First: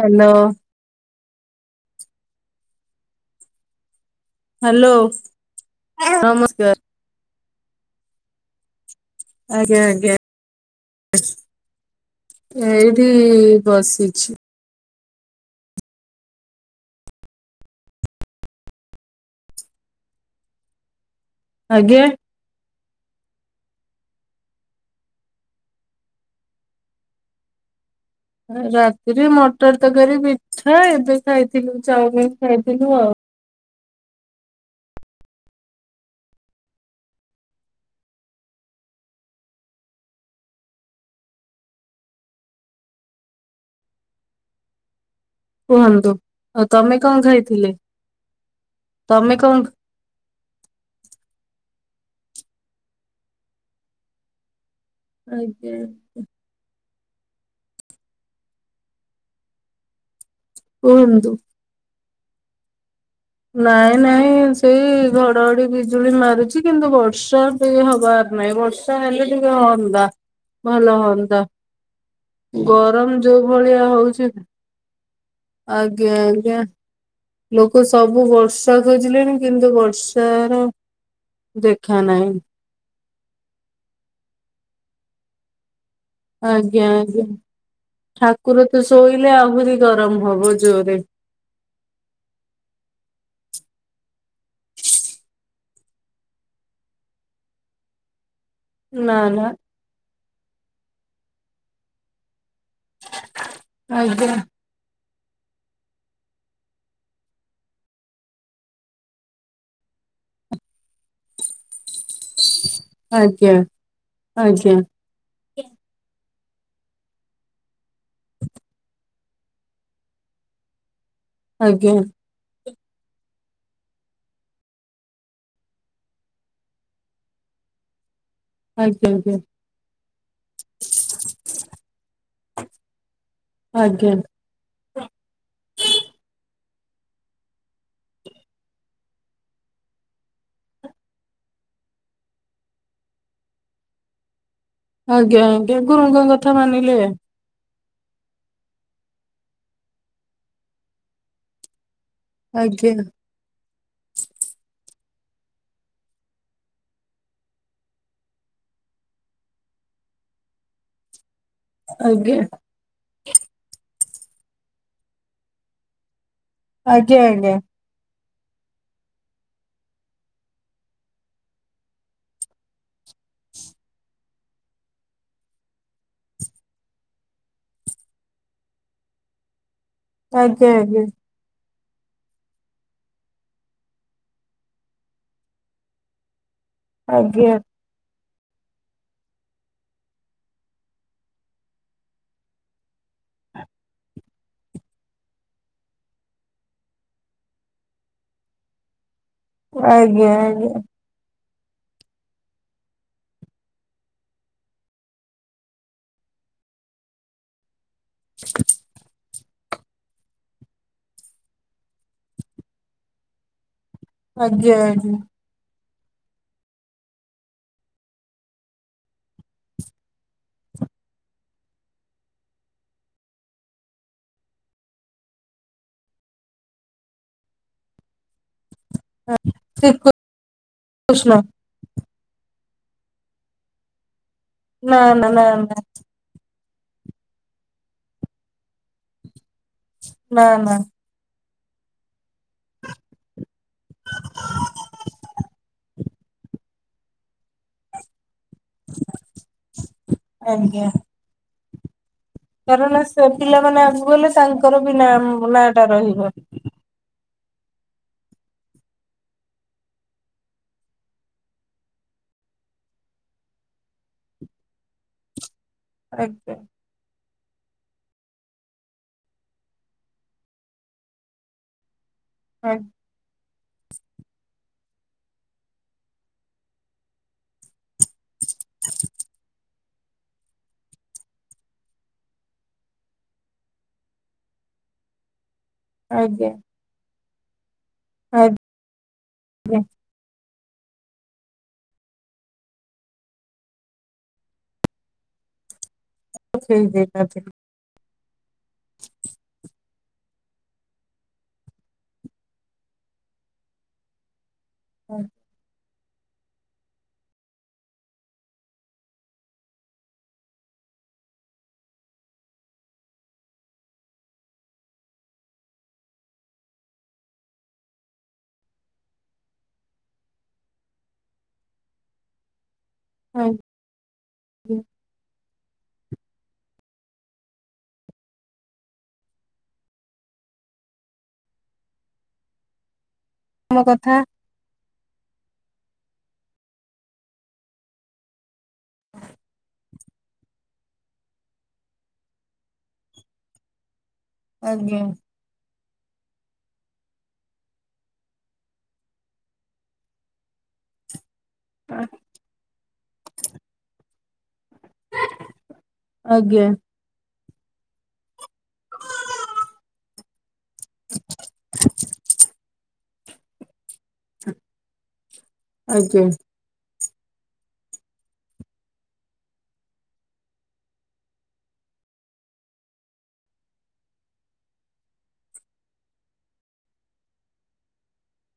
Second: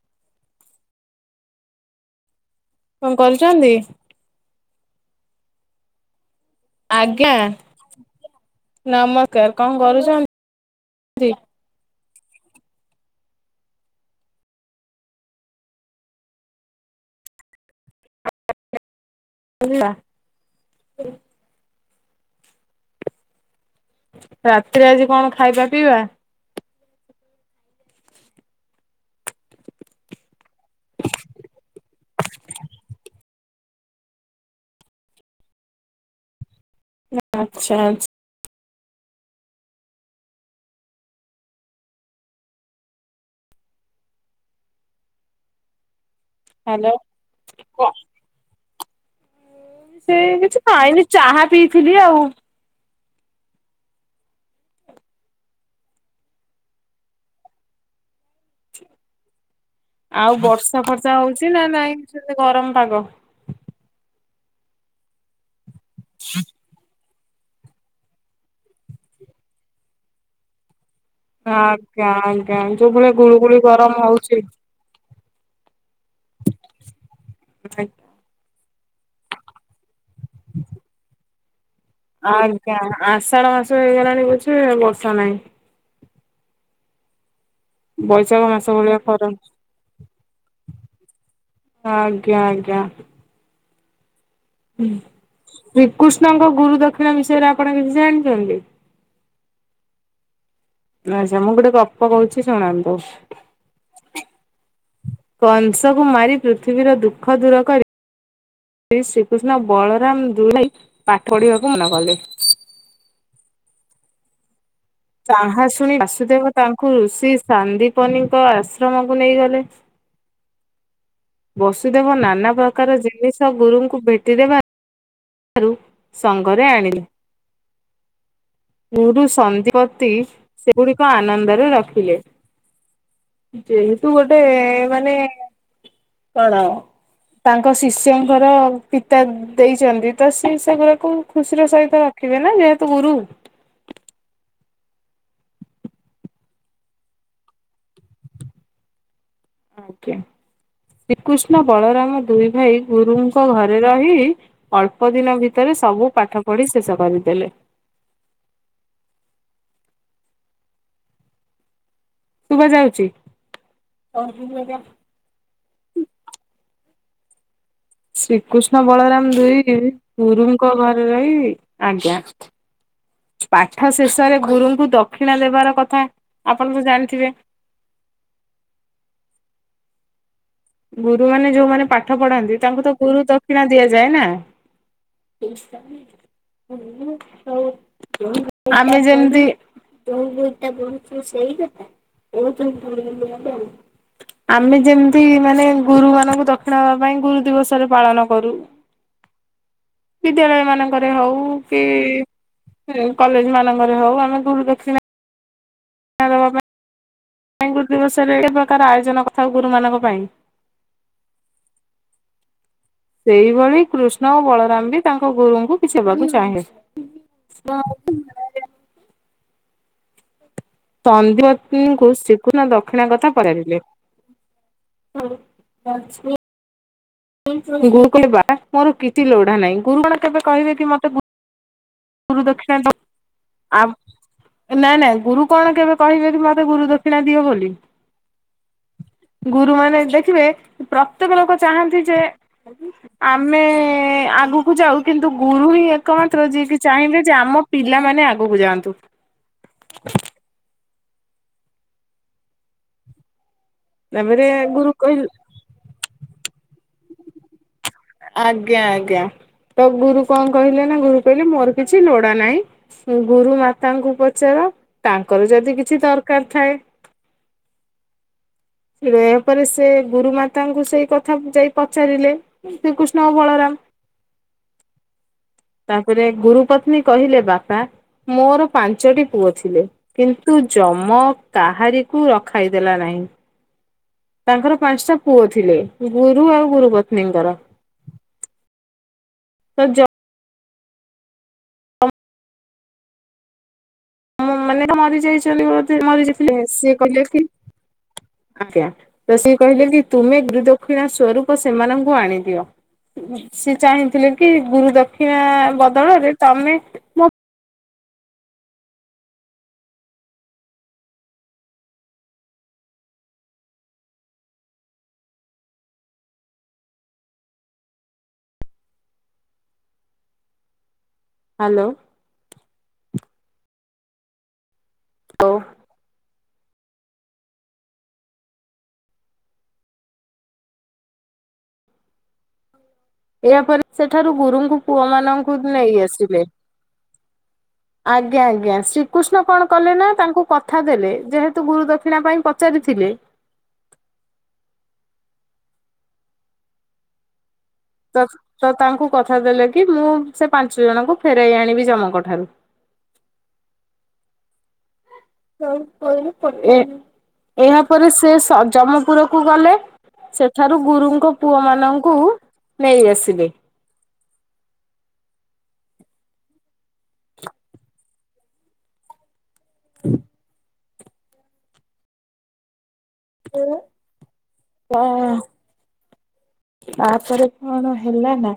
Hello. କଣ କରୁଛନ୍ତି? Hello ନ ଆଜ୍ଞା। ନମସ୍କାର କଣ ଆଜ୍ଞା ଆଜ୍ଞା କରୁଛନ୍ତି? ଏଇଠି ବସିଛି। [unintelligible] ଆଜ୍ଞା। ରାତିରେ ଆଜି କଣ ଖାଇବା ପିଇବା? ରାତିରେ ମଟର ତରକାରୀ ପିଠା ଏବେ ଖାଇଥିଲୁ ଚାଉମିିନ ଖାଇଥିଲୁ ଆଉ। ଆଚ୍ଛା ଆଚ୍ଛା। କୁହନ୍ତୁ ଆଉ ହ୍ୟାଲୋ ତମେ କଣ ଖାଇଥିଲେ? ତମେ କଣ ମୁଁ ସେ କିଛି ଖାଇନି ଚାହା ପିଇଥିଲି ଆଉ। ଆଜ୍ଞା। ଆଉ ବର୍ଷା ଫର୍ଷା କୁହନ୍ତୁ। ହଉଛି ନା ନାଇଁ ଗରମ ପାଗ। ନାଇଁ ନାଇଁ ସେଇ ଘଡଘଡି ବିଜୁଳି ମାରୁଛି କିନ୍ତୁ ବଢସ ବର୍ଷା ଟିକେ ହବାର ନାହିଁ ବର୍ଷା ହେଲେ ଟିକେ ହୁନ୍ତା ଭଲ ହ ତୁତ ଆଜ୍ଞା ଆଜ୍ଞା ଯୋଉ ଭଳିଆ ଗରମ ଯୋଉ ଗୁଳୁଗୁଳି ଭଳିଆ ଗରମ ହଉଛି। ଆଜ୍ଞା ଆଜ୍ଞା ଲୋକ ସବୁ ବର୍ଷା ଖୋଜିଲେଣି କିନ୍ତୁ ବର୍ଷ ତାର ଆଜ୍ଞା ଆଷାଢ ମାସ ହେଇଗଲାଣି ପଛେ ବର୍ଷା ନାଇଁ। ଆଜ୍ଞା ଆଜ୍ଞା। ବୈଶାଖ ମାସ ଠାକୁର ତ ଭଳିଆ ଖରା। ଶୋଇଲେ ଆହୁରି ଗରମ ହବ ଜୋରେ। ଆଜ୍ଞା ଆଜ୍ଞା। ହୁଁ ଶ୍ରୀକୃଷ୍ଣଙ୍କ ଗୁରୁ ଦକ୍ଷିଣା ବିଷୟରେ ଆପଣ କିଛି ଜାଣିଛନ୍ତି। ନା ନା। ଆଚ୍ଛା ମୁଁ ଗୋଟେ ଗପ କହୁଛି ଶୁଣନ୍ତୁ। ଆଜ୍ଞା କଂସକୁ ମାରି ପୃଥିବୀର ଦୁଃଖ ଦୂର କରି ଶ୍ରୀ ଶ୍ରୀକୃଷ୍ଣ ବଳରାମ ଦୁଇ ଭାଇ ପାଠ ପଢିବାକୁ ମନା କଲେ। ଆଜ୍ଞା ଆଜ୍ଞା। ତାହା ଶୁଣି ବାସୁଦେବ ତାଙ୍କୁ ଋଷି ସାନ୍ଦିପନୀଙ୍କ ଆଶ୍ରମକୁ ନେଇଗଲେ। ଆଜ୍ଞା ବସୁଦେବ ନାନା ପ୍ରକାର ଜିନିଷ ଗୁରୁଙ୍କୁ ଭେଟି ଦେବା ଠାରୁ ସଙ୍ଗରେ ଆଣିଲେ। ଆଜ୍ଞା ଗୁରୁ ଆଜ୍ଞା। ସନ୍ଦପତି ସେଗୁଡିକ ଆନନ୍ଦରେ ରଖିଲେ। ଯେହେତୁ ଆଜ୍ଞା ଗୋଟେ ମାନେ କଣ? ଁ ତାଙ୍କ ଶିଷ୍ୟଙ୍କର ପିତା ଦେଇଛନ୍ତି, ତ ସେ ସେଗୁଡ଼ାକୁ ଖୁସିର ସହିତ ରଖିବେ ନା। ଯେହେତୁ ଗୁରୁ। [inaudible] ଆଜ୍ଞା, ଆଜ୍ଞା ଗୁରୁଙ୍କ କଥା ମାନିଲେ। ଆଜ୍ଞା, ଶ୍ରୀକୃଷ୍ଣ ବଳରାମ ଦୁଇ ଭାଇ ଆଜ୍ଞା ଗୁରୁଙ୍କ ଘରେ ରେ ରହି ଅଳ୍ପ ଦିନ ଭିତରେ ସବୁ ପାଠ ପଢି ଶେଷ କରିଦେଲେ। [inaudible] ଆଜ୍ଞା। ଶୁଭା ଯାଉଛି। ଆଜ୍ଞା ଆଜ୍ଞା। ଶ୍ରୀକୃଷ୍ଣ ବଳରାମ ଦୁଇ ଗୁରୁଙ୍କ ଘରେ ରହି ଆଜ୍ଞା ପାଠଶେଷରେ ଗୁରୁଙ୍କୁ ଦକ୍ଷିଣା ଦେବାର କଥା ଆପଣ ତ ଜାଣିଥିବେ। [inaudible] ଆଜ୍ଞା ଗୁରୁମାନେ ଯୋଉମାନେ ପାଠପଢାନ୍ତି ତାଙ୍କୁ ତ ଗୁରୁ ଦକ୍ଷିଣା ଦିଆଯାଏ ନା। ଆଜ୍ଞା ଆଜ୍ଞା ଆମେ ଯେମିତି ଜଉୁ [unintelligible] ଟା ବହୁଛ ସେଇ କଥା। [unintelligible] ଆମେ ଯେମିତି ମାନେ ଗୁରୁ ମାନଙ୍କୁ ଦକ୍ଷିଣା ହବା ପାଇଁ ଗୁରୁ ଦିବସରେ ପାଳନ କରୁ। ଆଜ୍ଞା ଆଜ୍ଞା ବିଦ୍ୟାଳୟମାନଙ୍କରେ ହଉ। କି କଲେଜ ମାନଙ୍କରେ ହଉ ଆମେ ଗୁରୁ ଦକ୍ଷିଣା [unintelligible] ଦିବସରେ ପ୍ରକାର ଆୟୋଜନ ଥାଉ ଗୁରୁମାନଙ୍କ ପାଇଁ ସେଇଭଳି କୃଷ୍ଣ ଓ ଆଜ୍ଞା ବଳରାମ ବି ଆଜ୍ଞା। ତାଙ୍କ ଗୁରୁଙ୍କୁ କିଛ ବାକୁୁ ଚାହେଁ। ତନ୍ଦିବନୀଙ୍କୁ ଶ୍ରୀ କୃଷ୍ଣ ଦକ୍ଷିଣା କଥା ପଡେଇଥିଲେ। ହଁ, ଲକ୍ସ୍ମୀ। ଗୁରୁକୁଲ ବା ମୋର କିଛି ଲୋଢା ନାହିଁ, ଗୁରୁ କଣ ଶ୍ରୀକୃଷ୍ଣ କେବେ କହିବେକି ମତେ ଗୁରୁଦଖୀ [unintelligible] ଆ ନାଇଁ ନା ନାଇଁ ନା ଗୁରୁ ନା କଣ ନା କେବେ କହିବେ କି ମତେ ତେ ଗୁରୁ ଦକ୍ଷିଣା ଦିଅ ବୋଲି। ଗୁରୁ ମାନେ ଦେଖିବେ ନା ନା ପ୍ରତ୍ୟେକ ଲୋକ ଚାହାନ୍ତି ଯେ ଆମେ, ଆଗକୁ ଯାଉ କିନ୍ତୁ ଗୁରୁ ହିଁ ଏକମାତ୍ର ଯିଏକି ଚାହିଁବେ ଯେ ଆମ ପିଲାମାନେ ଆଗକୁ ଯାଆନ୍ତୁ। ଆଜ୍ଞା। କାରଣ ସେ ପିଲାମାନେ ଆଗକୁ ଗଲେ ତାପରେ ସାର୍ ଙ୍କର ଗୁରୁ ବି କହିଲେ ନାଁ ନାଁ ଟା ରହିବ। ଆଜ୍ଞା ଆଜ୍ଞା। ତ ଗୁରୁ କଣ କହିଲେ ନା ଗୁରୁ କହିଲେ ମୋର କିଛି ଲୋଡା ନାହିଁ ଗୁରୁ ମାତାଙ୍କୁ ପଚାର। ହ ତାଙ୍କର ଯଦି କିଛି ଦରକାର ଆଜ୍ଞା। ଥାଏ। ସେୟା ପରେସେ, ଗୁରୁମାତାଙ୍କୁ ସେଇ କଥା ଯାଇପଚା ଚାରିଲେ ଶ୍ରୀକୃଷ୍ଣ ବଳରାମ ତାପରେ, ଗୁରୁପତ୍ନୀ କହିଲେ ବାପା ମୋର ପାଞ୍ଚଟି ପୁଅ ଥିଲେ। କିନ୍ତୁ, ଜମ କାହାରିକୁ ରଖାଇ ଦେଲା ନାହିଁ। ତାଙ୍କର ପାଞ୍ଚଟା ପୁଅ ଥିଲେ, ଗୁରୁ ଆଉ ଗୁରୁ ପତ୍ନୀଙ୍କର ଆ ତ ଯଅ ମୋ ମନଟା ମରିଯାଇଛନ୍ତି ବୋଧେ ମରିଯାଇଥିଲେ ଉଠେଇ ସିଏ କହିଲେ କି ଦେଇନଥିଲି ଆଜ୍ଞା, ତ ସିଏ କହିଲେ କି ତୁମେ ଗୁରୁ ଦକ୍ଷିଣା ସୂରୁପ ସେମାନଙ୍କୁ ଆଣିଦିଅ ସେ ଚାହିଁଥିଲେ। କି ଗୁରୁ ଦକ୍ଷିଣା ବଦଳରେ ତମେ, ମୋ ହାଲୋ। ହଁ ହଁ। ହଉ। ଆମ ଏହାପରେ କଥା ସେଠାରୁ ଗୁରୁଙ୍କୁ ପୁଅ ମାନଙ୍କୁ ନେଇ ଆସିଲେ। [inaudible] ଆଜ୍ଞା ଆଜ୍ଞା ଶ୍ରୀକୃଷ୍ଣ କଣ କଲେ ନା ତାଙ୍କୁ କଥା ଦେଲେ ଯେହେତୁ ଗୁରୁ ଦକ୍ଷିଣା ପାଇଁ ପଚାରିଥି ଥିଲେ। ଆଜ୍ଞା। ତ ତ ତାଙ୍କୁ କଥା ଦେଲେ କି ମୁଁ ସେ ପାଞ୍ଚ ଜଣଙ୍କୁ ଫେରାଇ ଆଣିବି ଜମଙ୍କଠାରୁ। [unintelligible] ଆଜ୍ଞା ଏହାପରେ ସେ ସ ଜମପୁରକୁ ଗଲେ ସେ ଠାରୁ ଗୁରୁଙ୍କ ପୁଅ ମାନଙ୍କୁ ନେଇ ଆସିବେ। ଆଜ୍ଞା। [inaudible] ହ ହ। ତାପରେ କଣ ହେଲା ନା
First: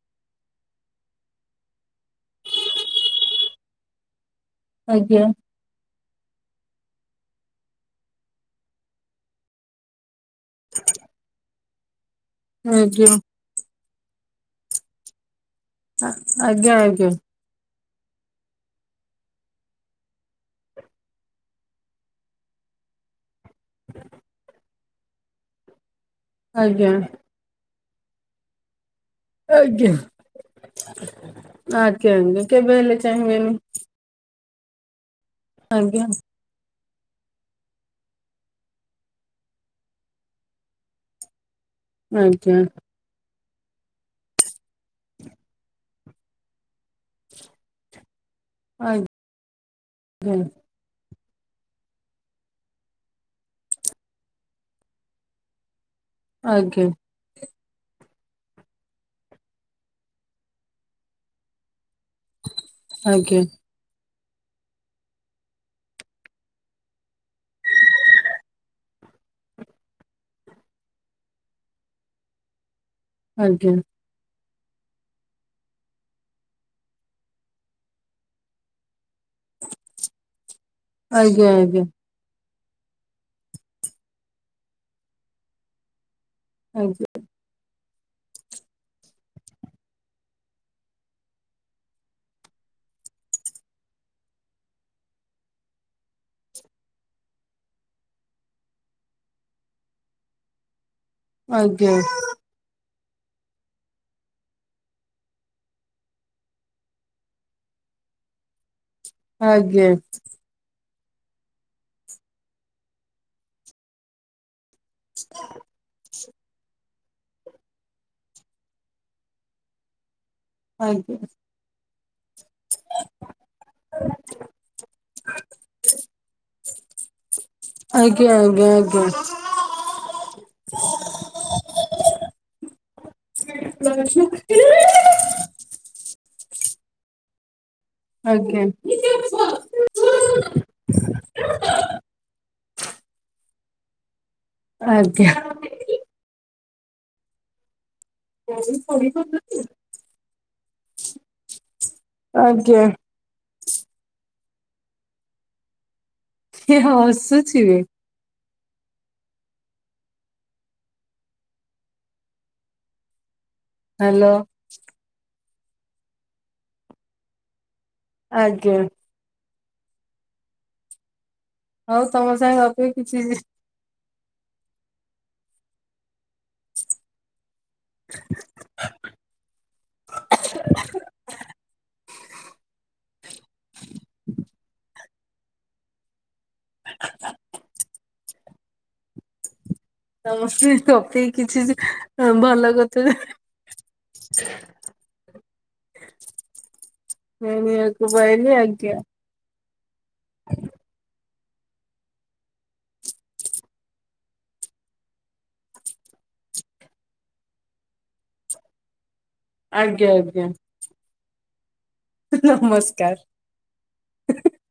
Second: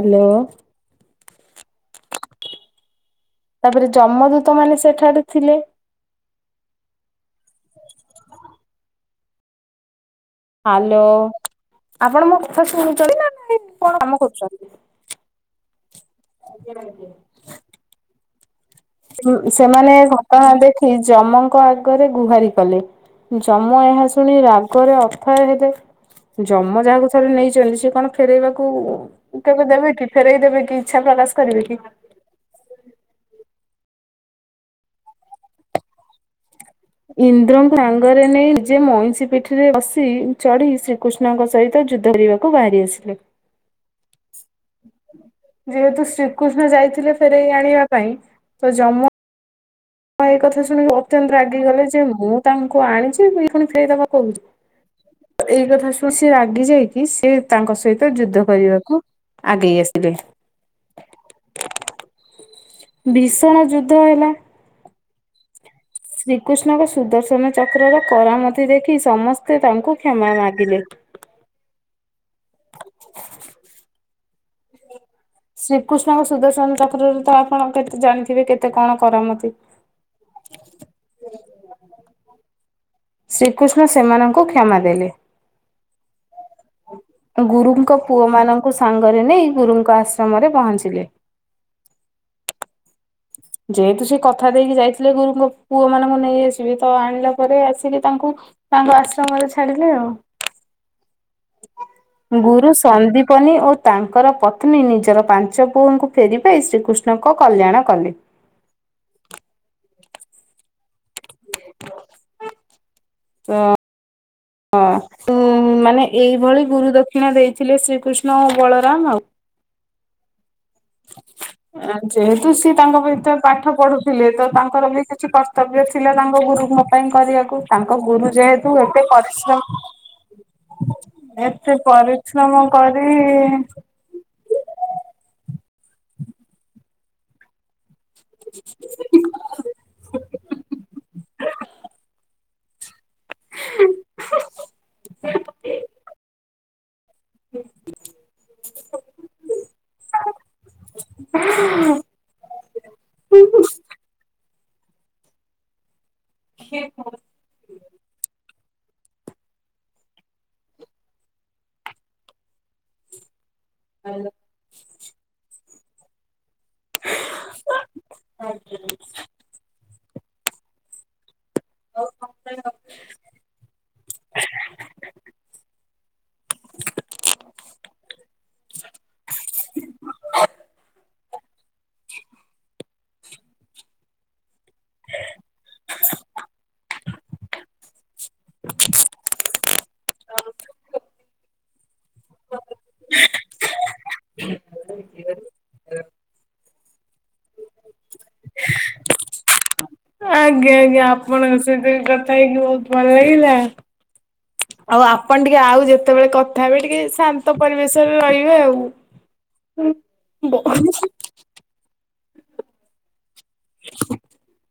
ହାଲୋ। ତାପରେ ଜମଦୂତ ମାନେ ସେଠାରେ ଆଜ୍ଞା। ଥିଲେ। ହାଲୋ ଆପଣ ମୋ କଥା ଆଜ୍ଞା ଶୁଣୁଚନ୍ତି ନା କଣ କାମ କରୁଚନ୍ତି। ଆଜ୍ଞା, ଆଜ୍ଞା। ସେମାନେ ଘଟଣା ଦେଖି ଯମଙ୍କ ଆଗରେ ଗୁହାରି କଲେ। ଯମ ଏହା ଶୁଣି ରାଗରେ ଅଥୟ ହେଲେ ଜମ ଆଜ୍ଞା ଯାହାକୁ ଥରେ ନେଇଛନ୍ତି ସେ କ'ଣ ଫେରେଇବାକୁ କେବେ ଆଜ୍ଞା ଦେବେ କି ଫେରଇ ଦେବେ କି ଇଛା ପ୍ରକାଶ କରିବେ କି? ଆଜ୍ଞା ଆଜ୍ଞା କେବେ ହେଲେ ଚାହିଁବେନି ଆଜ୍ଞା। ଇନ୍ଦ୍ରଙ୍କୁ ସାଙ୍ଗରେ ନେଇ ନିଜେ ମଇଁଷି ପିଠିରେ ବସି ଚଢି ଶ୍ରୀକୃଷ୍ଣଙ୍କ ସହି ତ ଯୁଦ୍ଧ କରିବାକୁ ଆଜ୍ଞା ବାହାରି ଆସିଲେ। ଯେହେତୁ ଶ୍ରୀକୃଷ୍ଣ ଯାଇଥିଲେ ଫେରାଇ ଆଣିବା ପାଇଁ ତ ଯମ ଆଜ୍ଞା ହଁ, ଏ କଥା ଶୁଣିବ। ଅତ୍ୟନ୍ତ ରାଗିଗଲେ ଯେ ମୁଁ ତାଙ୍କୁ ଆଣିଛି ଇଏ ଫୁଣି ଫେରେଇଦବା କହୁଛି ଏଇ କଥା ତ ସିଏ ରାଗି ଆଜ୍ଞା ଯାଇକି ସିଏ ତାଙ୍କ ସହିତ ଯୁଦ୍ଧ କରିବାକୁ ଆଗେଇ ଆସିଲେ। ଆଜ୍ଞା ଆଜ୍ଞା ଭୀଷଣ ଯୁଦ୍ଧ ହେଲା। [inaudible] ଶ୍ରୀକୃଷ୍ଣଙ୍କ ସୁଦର୍ଶନ ଚକ୍ରର କରାମତି ଦେଖି ସମସ୍ତେ ତାଙ୍କୁ କ୍ଷମା ମାଗିଲେ। [inaudible] [inaudible] ଆଜ୍ଞା। ଶ୍ରୀକୃଷ୍ଣଙ୍କ ସୁଦର୍ଶନ ଚକ୍ରରେ ତ ଆପଣ କେତେ ଜାଣିଥିବେ କେତେ କଣ କରାମତି। ଆଜ୍ଞା, ଆଜ୍ଞା। ଶ୍ରୀକୃଷ୍ଣ ସେମାନଙ୍କୁ କ୍ଷମା ଦେଲେ। ଗୁରୁଙ୍କ ପୁଅ ମାନଙ୍କୁ ସାଙ୍ଗରେ ନେଇ ଗୁରୁଙ୍କ ଆଶ୍ରମରେ ପହଞ୍ଚିଲେ। [inaudible] ଯେହେତୁ ସେ କଥା ଦେଇକି ଯାଇଥିଲେ ଗୁରୁଙ୍କ ପୁଅ ମାନଙ୍କୁ ନେଇ ଆସିବି ତ ଆଣିଲା ପରେ ଆସିକି ତାଙ୍କୁ ତାଙ୍କୁ ଆଶ୍ରମରେ ଛାଡିଲେ ଆଉ। [inaudible] ଆଜ୍ଞା। ଗୁରୁ ସନ୍ଦୀପନୀ ଓ ତାଙ୍କର ପତ୍ନୀ ନିଜର ପାଞ୍ଚ ପୁଅଙ୍କୁ ଫେରି ପାଇ ଶ୍ରୀକୃଷ୍ଣଙ୍କ କଲ୍ୟାଣ କଲେ। ଆଜ୍ଞ। ତ ହଁ, ଉ ମାନେ ଏଇଭଳି ଗୁରୁ ଦ କ୍ଷିଣା ଦେଇଥିଲେ ଶ୍ରୀକୃଷ୍ଣ ଓ ବଳରାମ ଆଉ। ଆଜ୍ଞା। ଆଁ ଯେହେତୁ ସିଏ ତାଙ୍କ ଭିତରେ ପାଠ ପଢୁଥିଲେ ତ ତାଙ୍କର ବି କିଛି କର୍ତ୍ତବ୍ୟ ଥିଲା ତାଙ୍କ ଗୁରୁ ରୁଙ୍କ ପାଇଁ କରିବାକୁ ଆଜ୍ଞା ଆଜ୍ଞା ତାଙ୍କ ଗୁରୁ ଯେହେତୁ ଆଜ୍ଞା ଏତେ ଆଜ୍ଞା ପରିଶ୍ରମ ଏତେ ପରିଶ୍ରମ କରି [inaudible] ଆଜ୍ଞା। [inaudible] ଆଜ୍ଞା। ହୁଁ [inaudible] ଆଜ୍ଞା କିଏ ହସୁଚିବେ? ହାଲୋ! ଆଜ୍ଞା [inaudible] ହଉ ତମ ସାଙ୍ଗେ ଗପିକି କିଛି [inaudible] [inaudible] [inaudible] [inaudible] [inaudible] [inaudible] ସମସ୍ତେ ପକେଇ କିଛି ହଁ ଭଲ କଥା। [unintelligible] ଆଜ୍ଞା। ଆଜ୍ଞା ଆଜ୍ଞା ଆପଣଙ୍କ ସହିତ କଥା ହେଇକି ବହୁତ ଭଲ ଲାଗିଲା। [inaudible] ଆଉ ଆପଣ ଟିକେ ଆଉ ଯେତେବେଳେ କଥା ହେବେ ଟିକେ ଶାନ୍ତ ପରିବେଶରେ ରହିବେ ଆଉ। ଆଜ୍ଞା ଆଜ୍ଞା [unintelligible] ନମସ୍କାର। [inaudible]